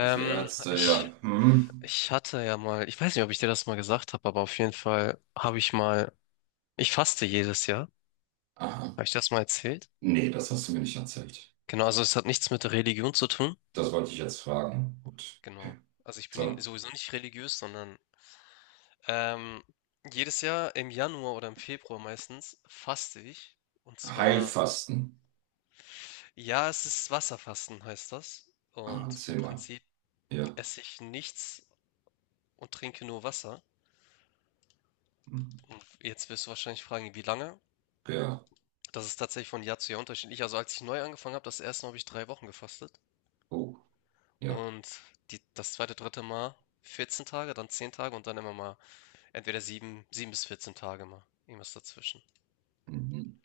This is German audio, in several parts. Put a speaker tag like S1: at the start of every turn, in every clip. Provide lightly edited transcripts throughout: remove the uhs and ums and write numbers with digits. S1: Also Ärzte, ja.
S2: ich,
S1: Hm.
S2: ich hatte ja mal, ich weiß nicht, ob ich dir das mal gesagt habe, aber auf jeden Fall habe ich mal, ich faste jedes Jahr.
S1: Aha.
S2: Habe ich das mal erzählt?
S1: Nee, das hast du mir nicht erzählt.
S2: Genau, also es hat nichts mit Religion zu tun.
S1: Das wollte ich jetzt fragen. Gut.
S2: Genau. Also ich bin ja
S1: Sondern
S2: sowieso nicht religiös, sondern ähm, jedes Jahr im Januar oder im Februar meistens faste ich. Und zwar,
S1: Heilfasten.
S2: ja, es ist Wasserfasten, heißt das.
S1: Ah,
S2: Und im
S1: erzähl mal.
S2: Prinzip
S1: Ja.
S2: esse ich nichts und trinke nur Wasser.
S1: Hm.
S2: Und jetzt wirst du wahrscheinlich fragen, wie lange?
S1: Ja.
S2: Das ist tatsächlich von Jahr zu Jahr unterschiedlich. Also als ich neu angefangen habe, das erste Mal habe ich drei Wochen gefastet.
S1: Oh, ja.
S2: Und die, das zweite, dritte Mal 14 Tage, dann 10 Tage und dann immer mal entweder 7 bis 14 Tage mal. Irgendwas dazwischen.
S1: Mhm.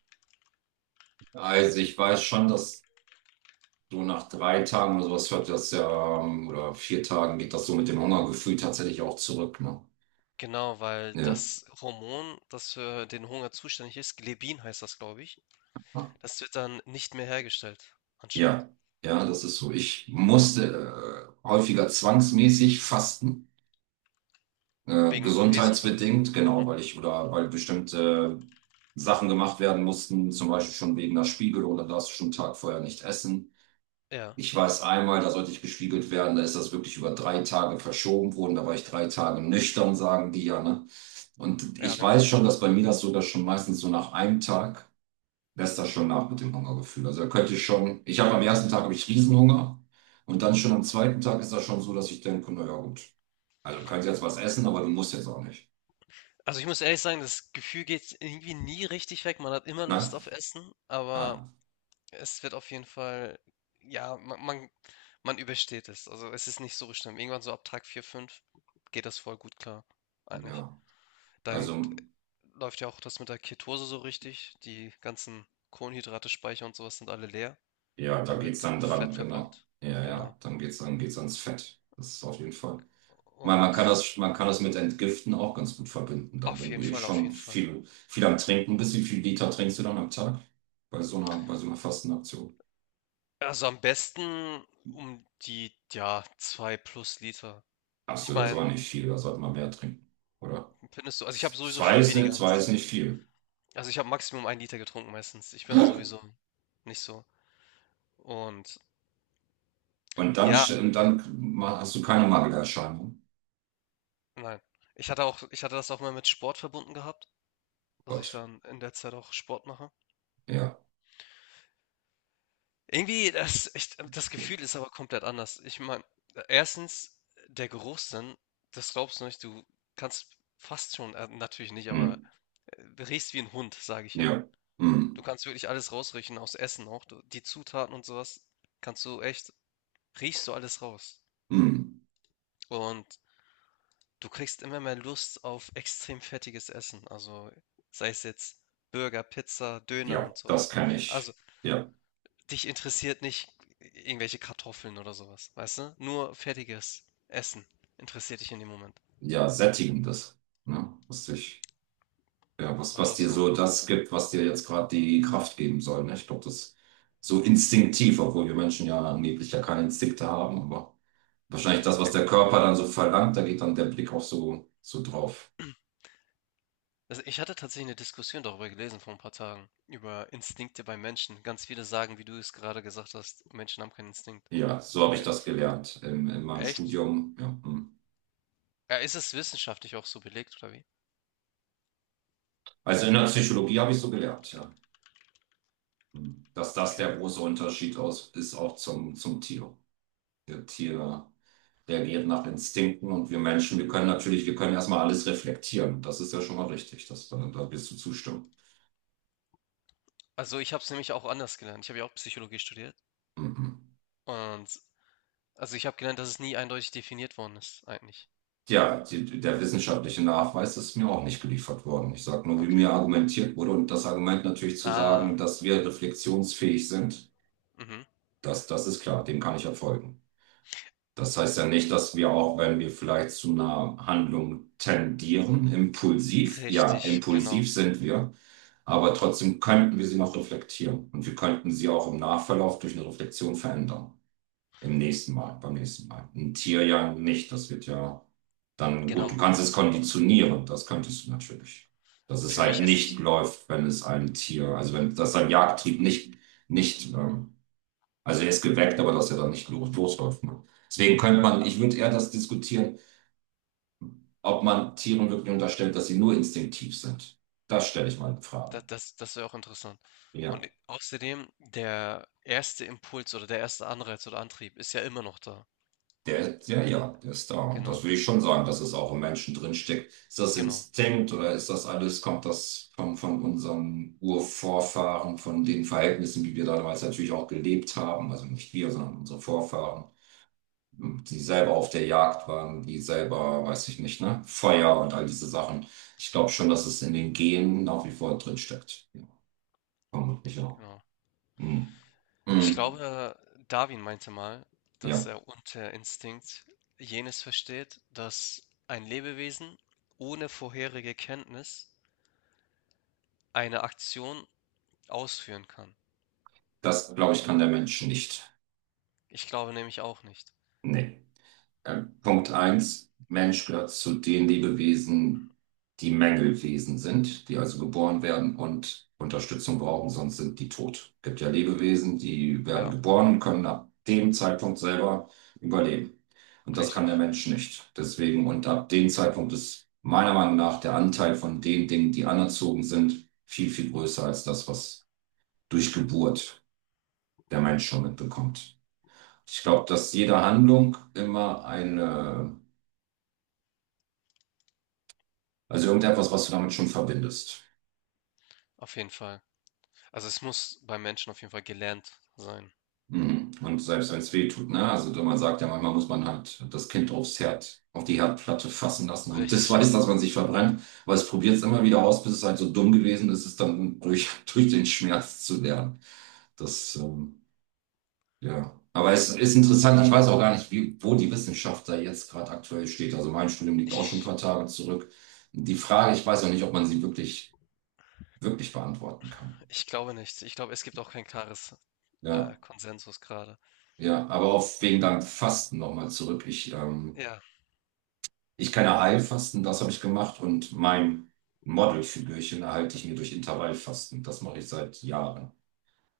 S1: Also ich weiß schon, dass du nach 3 Tagen oder sowas hört das ja, oder 4 Tagen geht das so mit dem Hungergefühl tatsächlich auch zurück, ne?
S2: Genau, weil
S1: Ja.
S2: das Hormon, das für den Hunger zuständig ist, Glebin heißt das, glaube ich,
S1: Ah,
S2: das wird dann nicht mehr hergestellt, anscheinend.
S1: ja. Ja, das ist so. Ich musste häufiger zwangsmäßig fasten.
S2: Wegen OPs und sowas.
S1: Gesundheitsbedingt, genau,
S2: Mhm.
S1: weil ich oder weil bestimmte Sachen gemacht werden mussten, zum Beispiel schon wegen der Spiegelung, oder darfst du schon einen Tag vorher nicht essen.
S2: Ja,
S1: Ich weiß einmal, da sollte ich gespiegelt werden, da ist das wirklich über 3 Tage verschoben worden, da war ich 3 Tage nüchtern, sagen die ja, ne? Und
S2: ja,
S1: ich
S2: genau.
S1: weiß schon, dass bei mir das sogar schon meistens so nach einem Tag lässt das schon nach mit dem Hungergefühl. Also da könnte ich schon, ich habe am ersten Tag habe ich Riesenhunger und dann schon am zweiten Tag ist das schon so, dass ich denke, naja gut, also du kannst jetzt was essen, aber du musst jetzt auch nicht.
S2: Also ich muss ehrlich sagen, das Gefühl geht irgendwie nie richtig weg. Man hat immer
S1: Nein?
S2: Lust auf Essen, aber
S1: Ah,
S2: es wird auf jeden Fall, ja, man, man, man übersteht es. Also es ist nicht so schlimm. Irgendwann so ab Tag 4 5 geht das voll gut klar, eigentlich.
S1: ja. Also,
S2: Dann läuft ja auch das mit der Ketose so richtig. Die ganzen Kohlenhydrate, Speicher und sowas sind alle leer.
S1: ja, da
S2: Dann
S1: geht's
S2: wird
S1: dann dran,
S2: Fett
S1: genau.
S2: verbrennt.
S1: Ja,
S2: Genau.
S1: ja, dann geht's, ans Fett. Das ist auf jeden Fall. Man,
S2: Und
S1: kann das, man kann das mit Entgiften auch ganz gut verbinden, dann,
S2: auf
S1: wenn du
S2: jeden
S1: eh
S2: Fall, auf
S1: schon
S2: jeden Fall.
S1: viel, viel am Trinken bist. Wie viel Liter trinkst du dann am Tag bei so einer Fastenaktion?
S2: Also am besten um die, ja, 2 plus Liter.
S1: Hast du,
S2: Ich
S1: das
S2: meine,
S1: war nicht viel, da sollte man mehr trinken, oder?
S2: findest du, also ich habe sowieso viel weniger
S1: Zwei ist
S2: als.
S1: nicht viel.
S2: Also, ich habe Maximum ein Liter getrunken meistens. Ich bin da sowieso nicht so. Und
S1: Und dann,
S2: ja,
S1: hast du keine Mangelerscheinung.
S2: nein. Ich hatte das auch mal mit Sport verbunden gehabt, dass ich
S1: Gott,
S2: dann in der Zeit auch Sport mache.
S1: ja.
S2: Irgendwie, das Gefühl ist aber komplett anders. Ich meine, erstens, der Geruchssinn, das glaubst du nicht, du kannst fast schon, natürlich nicht,
S1: Hm.
S2: aber riechst wie ein Hund, sage ich
S1: Ja.
S2: immer. Du
S1: Hm.
S2: kannst wirklich alles rausriechen, aus Essen auch. Du, die Zutaten und sowas kannst du echt, riechst du alles raus.
S1: Hm.
S2: Und du kriegst immer mehr Lust auf extrem fettiges Essen, also sei es jetzt Burger, Pizza, Döner
S1: Ja,
S2: und
S1: das
S2: sowas.
S1: kann
S2: Also
S1: ich. Ja,
S2: dich interessiert nicht irgendwelche Kartoffeln oder sowas, weißt du? Nur fettiges Essen interessiert dich in dem Moment.
S1: ja, sättigendes. Ne? Was dich, ja, was,
S2: Oder auch
S1: dir
S2: so.
S1: so das gibt, was dir jetzt gerade die Kraft geben soll. Ne? Ich glaube, das so instinktiv, obwohl wir Menschen ja angeblich ja keine Instinkte haben, aber wahrscheinlich das, was
S2: Ä-
S1: der Körper dann so verlangt, da geht dann der Blick auch so, so drauf.
S2: Also ich hatte tatsächlich eine Diskussion darüber gelesen vor ein paar Tagen, über Instinkte bei Menschen. Ganz viele sagen, wie du es gerade gesagt hast, Menschen haben keinen Instinkt.
S1: Ja, so habe
S2: Aber
S1: ich
S2: e-
S1: das gelernt in, meinem
S2: echt?
S1: Studium. Ja. Hm.
S2: Ja, ist es wissenschaftlich auch so belegt oder wie?
S1: Also in der Psychologie habe ich so gelernt, ja. Hm. Dass das
S2: Okay.
S1: der große Unterschied aus, ist auch zum, Tier. Der Tier reagiert nach Instinkten und wir Menschen, wir können natürlich, wir können erstmal alles reflektieren. Das ist ja schon mal richtig, das, da wirst du zustimmen.
S2: Also ich habe es nämlich auch anders gelernt. Ich habe ja auch Psychologie studiert.
S1: Mhm.
S2: Und also ich habe gelernt, dass es nie eindeutig definiert worden ist, eigentlich.
S1: Ja, der wissenschaftliche Nachweis ist mir auch nicht geliefert worden. Ich sage nur, wie
S2: Okay.
S1: mir argumentiert wurde und das Argument natürlich zu sagen,
S2: Ah,
S1: dass wir reflexionsfähig sind,
S2: mhm.
S1: das, ist klar, dem kann ich ja folgen. Das heißt ja nicht, dass wir auch, wenn wir vielleicht zu einer Handlung tendieren, impulsiv, ja,
S2: Richtig, genau.
S1: impulsiv sind wir, aber trotzdem könnten wir sie noch reflektieren und wir könnten sie auch im Nachverlauf durch eine Reflexion verändern. Im nächsten Mal, beim nächsten Mal. Ein Tier ja nicht, das wird ja dann, gut, du
S2: Genau.
S1: kannst es konditionieren, das könntest du natürlich. Dass es
S2: Für
S1: halt
S2: mich
S1: nicht
S2: ist
S1: läuft, wenn es einem Tier, also wenn das sein Jagdtrieb nicht, nicht, ähm, also er ist geweckt, aber dass er dann nicht losläuft. Ne? Deswegen könnte man, ich würde eher das diskutieren, ob man Tieren wirklich unterstellt, dass sie nur instinktiv sind. Das stelle ich mal in Frage.
S2: das wäre auch interessant.
S1: Ja,
S2: Und außerdem, der erste Impuls oder der erste Anreiz oder Antrieb ist ja immer noch da.
S1: der, ja, ja, der ist da. Und das
S2: Genau,
S1: würde ich schon sagen, dass es auch im Menschen drinsteckt. Ist das
S2: genau,
S1: Instinkt oder ist das alles, kommt das von, unseren Urvorfahren, von den Verhältnissen, wie wir damals natürlich auch gelebt haben? Also nicht wir, sondern unsere Vorfahren, die selber auf der Jagd waren, die selber, weiß ich nicht, ne, Feuer und all diese Sachen. Ich glaube schon, dass es in den Genen nach wie vor drin steckt. Ja, vermutlich auch.
S2: genau.
S1: Hm.
S2: Ich
S1: Hm.
S2: glaube, Darwin meinte mal, dass
S1: Ja,
S2: er unter Instinkt jenes versteht, dass ein Lebewesen ohne vorherige Kenntnis eine Aktion ausführen kann.
S1: das glaube ich kann der Mensch nicht.
S2: Ich glaube nämlich auch nicht.
S1: Nee. Punkt eins, Mensch gehört zu den Lebewesen, die Mängelwesen sind, die also geboren werden und Unterstützung brauchen, sonst sind die tot. Es gibt ja Lebewesen, die werden
S2: Ja,
S1: geboren und können ab dem Zeitpunkt selber überleben. Und das kann
S2: richtig.
S1: der Mensch nicht. Deswegen, und ab dem Zeitpunkt ist meiner Meinung nach der Anteil von den Dingen, die anerzogen sind, viel, viel größer als das, was durch Geburt der Mensch schon mitbekommt. Ich glaube, dass jede Handlung immer eine. Also irgendetwas, was du damit schon verbindest.
S2: Auf jeden Fall. Also es muss beim Menschen auf jeden Fall gelernt sein.
S1: Mhm. Und selbst wenn es weh tut, ne? Also man sagt ja, manchmal muss man halt das Kind aufs Herd, auf die Herdplatte fassen lassen, damit es
S2: Richtig.
S1: weiß, dass man sich verbrennt. Aber es probiert es immer wieder aus, bis es halt so dumm gewesen ist, es dann durch, durch den Schmerz zu lernen. Das, ja. Aber es ist interessant, ich weiß auch gar nicht, wie, wo die Wissenschaft da jetzt gerade aktuell steht. Also mein Studium liegt auch schon ein
S2: Ich,
S1: paar Tage zurück. Die Frage, ich weiß auch nicht, ob man sie wirklich, beantworten kann.
S2: ich glaube nicht. Ich glaube, es gibt auch kein klares
S1: Ja.
S2: Konsensus gerade.
S1: Ja, aber auf wegen deinem Fasten nochmal zurück.
S2: Ja,
S1: Ich kann ja Heilfasten, das habe ich gemacht und mein Modelfigürchen erhalte ich mir durch Intervallfasten. Das mache ich seit Jahren.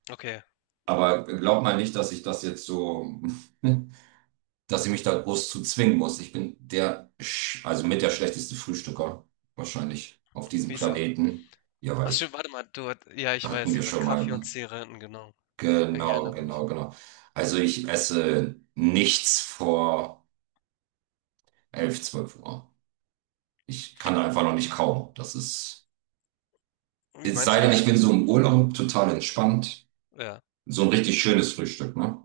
S2: okay.
S1: Aber glaub mal nicht, dass ich das jetzt so, dass ich mich da groß zu zwingen muss. Ich bin der, also mit der schlechteste Frühstücker wahrscheinlich auf diesem
S2: Wieso?
S1: Planeten. Ja, weil
S2: Ach stimmt,
S1: ich,
S2: warte mal, ja, ich
S1: hatten
S2: weiß,
S1: wir
S2: ich war
S1: schon mal,
S2: Kaffee und
S1: ne?
S2: Zigaretten, genau. Ich
S1: Genau,
S2: erinnere mich.
S1: genau, genau. Also ich esse nichts vor 11, 12 Uhr. Ich kann einfach noch nicht kaum. Das ist,
S2: Wie
S1: es
S2: meinst
S1: sei
S2: du
S1: denn, ich
S2: das?
S1: bin so im Urlaub total entspannt.
S2: Ja,
S1: So ein richtig schönes Frühstück, ne?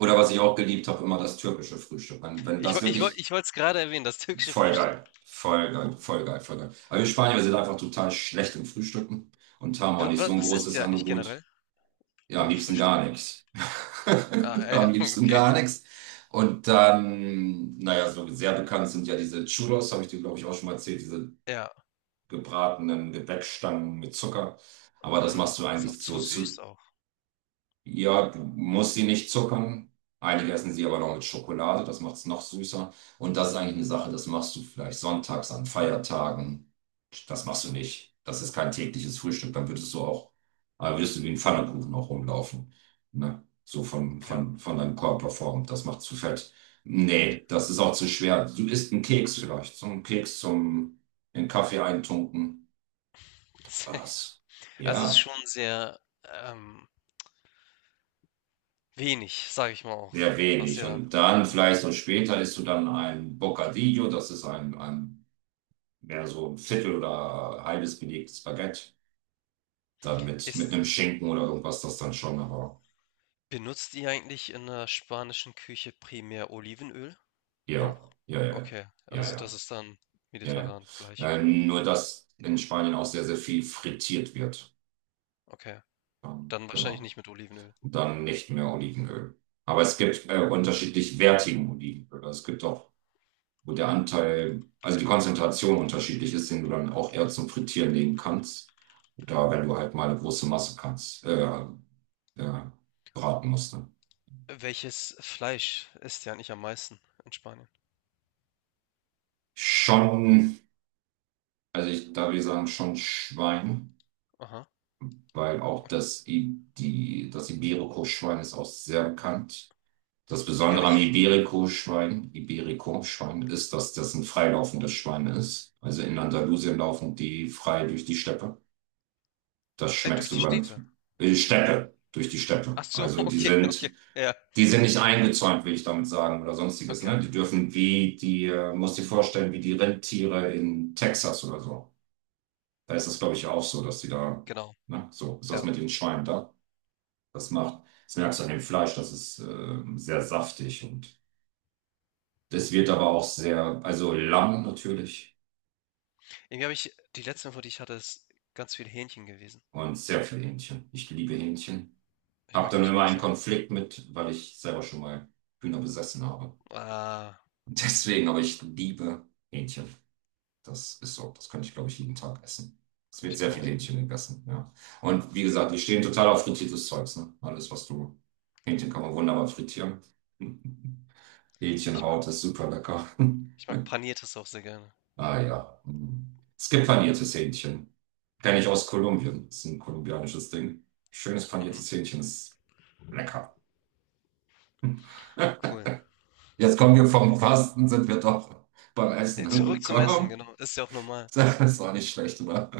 S1: Oder was
S2: genau.
S1: ich auch geliebt habe, immer das türkische Frühstück. Wenn, das wirklich
S2: Ich wollte es gerade erwähnen, das türkische
S1: voll
S2: Frühstück.
S1: geil. Voll geil, voll geil, voll geil. Aber wir Spanier, wir sind einfach total schlecht im Frühstücken und haben auch nicht so ein
S2: Was ist
S1: großes
S2: ja nicht
S1: Angebot.
S2: generell
S1: Ja, am
S2: beim
S1: liebsten
S2: Frühstück?
S1: gar nichts.
S2: Ah, ja,
S1: Am
S2: ja,
S1: liebsten
S2: okay.
S1: gar nichts. Und dann, naja, so sehr bekannt sind ja diese Churros, habe ich dir, glaube ich, auch schon mal erzählt, diese
S2: Ja,
S1: gebratenen Gebäckstangen mit Zucker. Aber das
S2: genau.
S1: machst du
S2: Ist auch
S1: eigentlich
S2: zu
S1: so
S2: süß
S1: zu.
S2: auch.
S1: Ja, du musst sie nicht zuckern. Einige essen sie aber noch mit Schokolade, das macht es noch süßer. Und das ist eigentlich eine Sache, das machst du vielleicht sonntags an Feiertagen. Das machst du nicht. Das ist kein tägliches Frühstück. Dann würdest du auch, würdest du wie ein Pfannkuchen auch rumlaufen. Ne? So von,
S2: Ja.
S1: von deinem Körperform. Das macht zu fett. Nee, das ist auch zu schwer. Du isst einen Keks vielleicht. So einen Keks zum in Kaffee eintunken. Was?
S2: Also, es ist
S1: Ja,
S2: schon sehr, ähm, wenig, sage ich mal auch,
S1: sehr
S2: was
S1: wenig.
S2: ihr da
S1: Und dann
S2: ja.
S1: vielleicht so später isst du dann ein Bocadillo, das ist ein, mehr so ein Viertel oder halbes belegtes Baguette. Dann mit,
S2: Ist
S1: einem Schinken oder irgendwas, das dann schon, aber
S2: benutzt ihr eigentlich in der spanischen Küche primär Olivenöl auch?
S1: ja, ja, ja,
S2: Okay,
S1: ja,
S2: also das
S1: ja,
S2: ist dann
S1: ja,
S2: mediterran gleich
S1: ja.
S2: überall.
S1: Nur, dass in Spanien auch sehr, sehr viel frittiert wird.
S2: Okay, dann wahrscheinlich
S1: Genau.
S2: nicht mit Olivenöl,
S1: Dann nicht mehr Olivenöl. Aber
S2: ja.
S1: es gibt unterschiedlich wertigen Olivenöl. Also es gibt auch wo der Anteil, also die Konzentration unterschiedlich ist, den du dann auch eher zum Frittieren legen kannst. Oder wenn du halt mal eine große Masse kannst, äh, braten musst. Ne?
S2: Welches Fleisch esst ihr eigentlich am meisten in Spanien?
S1: Schon, also ich, da wir sagen schon Schwein,
S2: Aha,
S1: weil auch
S2: und
S1: das, das Iberico-Schwein ist auch sehr bekannt. Das
S2: irgendwie habe
S1: Besondere am
S2: ich
S1: Iberico-Schwein ist, dass das ein freilaufendes Schwein ist. Also in Andalusien laufen die frei durch die Steppe. Das
S2: durch
S1: schmeckst
S2: die
S1: du beim
S2: Städte?
S1: durch die
S2: Ach
S1: Steppe.
S2: so,
S1: Also
S2: okay, okay, ja,
S1: die sind nicht eingezäunt, will ich damit sagen, oder sonstiges,
S2: okay,
S1: ne? Die dürfen wie die, musst dir vorstellen, wie die Rentiere in Texas oder so. Da ist das, glaube ich, auch so, dass die da,
S2: genau,
S1: ne? So ist das
S2: ja.
S1: mit den Schweinen da. Das macht, das merkst du an dem Fleisch, das ist sehr saftig und das wird aber auch sehr, also Lamm natürlich
S2: Irgendwie habe ich die letzte Info, die ich hatte, ist ganz viel Hähnchen gewesen.
S1: und sehr viel Hähnchen. Ich liebe
S2: Ja,
S1: Hähnchen.
S2: ich
S1: Hab
S2: mag
S1: dann
S2: Hähnchen
S1: immer
S2: auch
S1: einen
S2: sehr gerne.
S1: Konflikt mit, weil ich selber schon mal Hühner besessen habe.
S2: Ah,
S1: Deswegen, aber ich liebe Hähnchen. Das ist so. Das könnte ich, glaube ich, jeden Tag essen. Es wird
S2: ich
S1: sehr viel
S2: genauso.
S1: Hähnchen gegessen, ja. Und wie gesagt, die stehen total auf frittiertes Zeugs, ne? Alles, was du. Hähnchen kann man wunderbar frittieren.
S2: Ich mag,
S1: Hähnchenhaut ist super lecker.
S2: ich mag Paniertes auch sehr gerne.
S1: Ah ja. Mm. Es gibt paniertes Hähnchen. Kenne ich aus Kolumbien. Ist ein kolumbianisches Ding. Schönes
S2: Mhm,
S1: paniertes Hähnchen ist lecker.
S2: cool.
S1: Jetzt kommen wir vom Fasten, sind wir doch beim Essen
S2: Zurück zum Essen,
S1: angekommen.
S2: genau. Ist ja auch normal.
S1: Das war nicht schlecht, oder?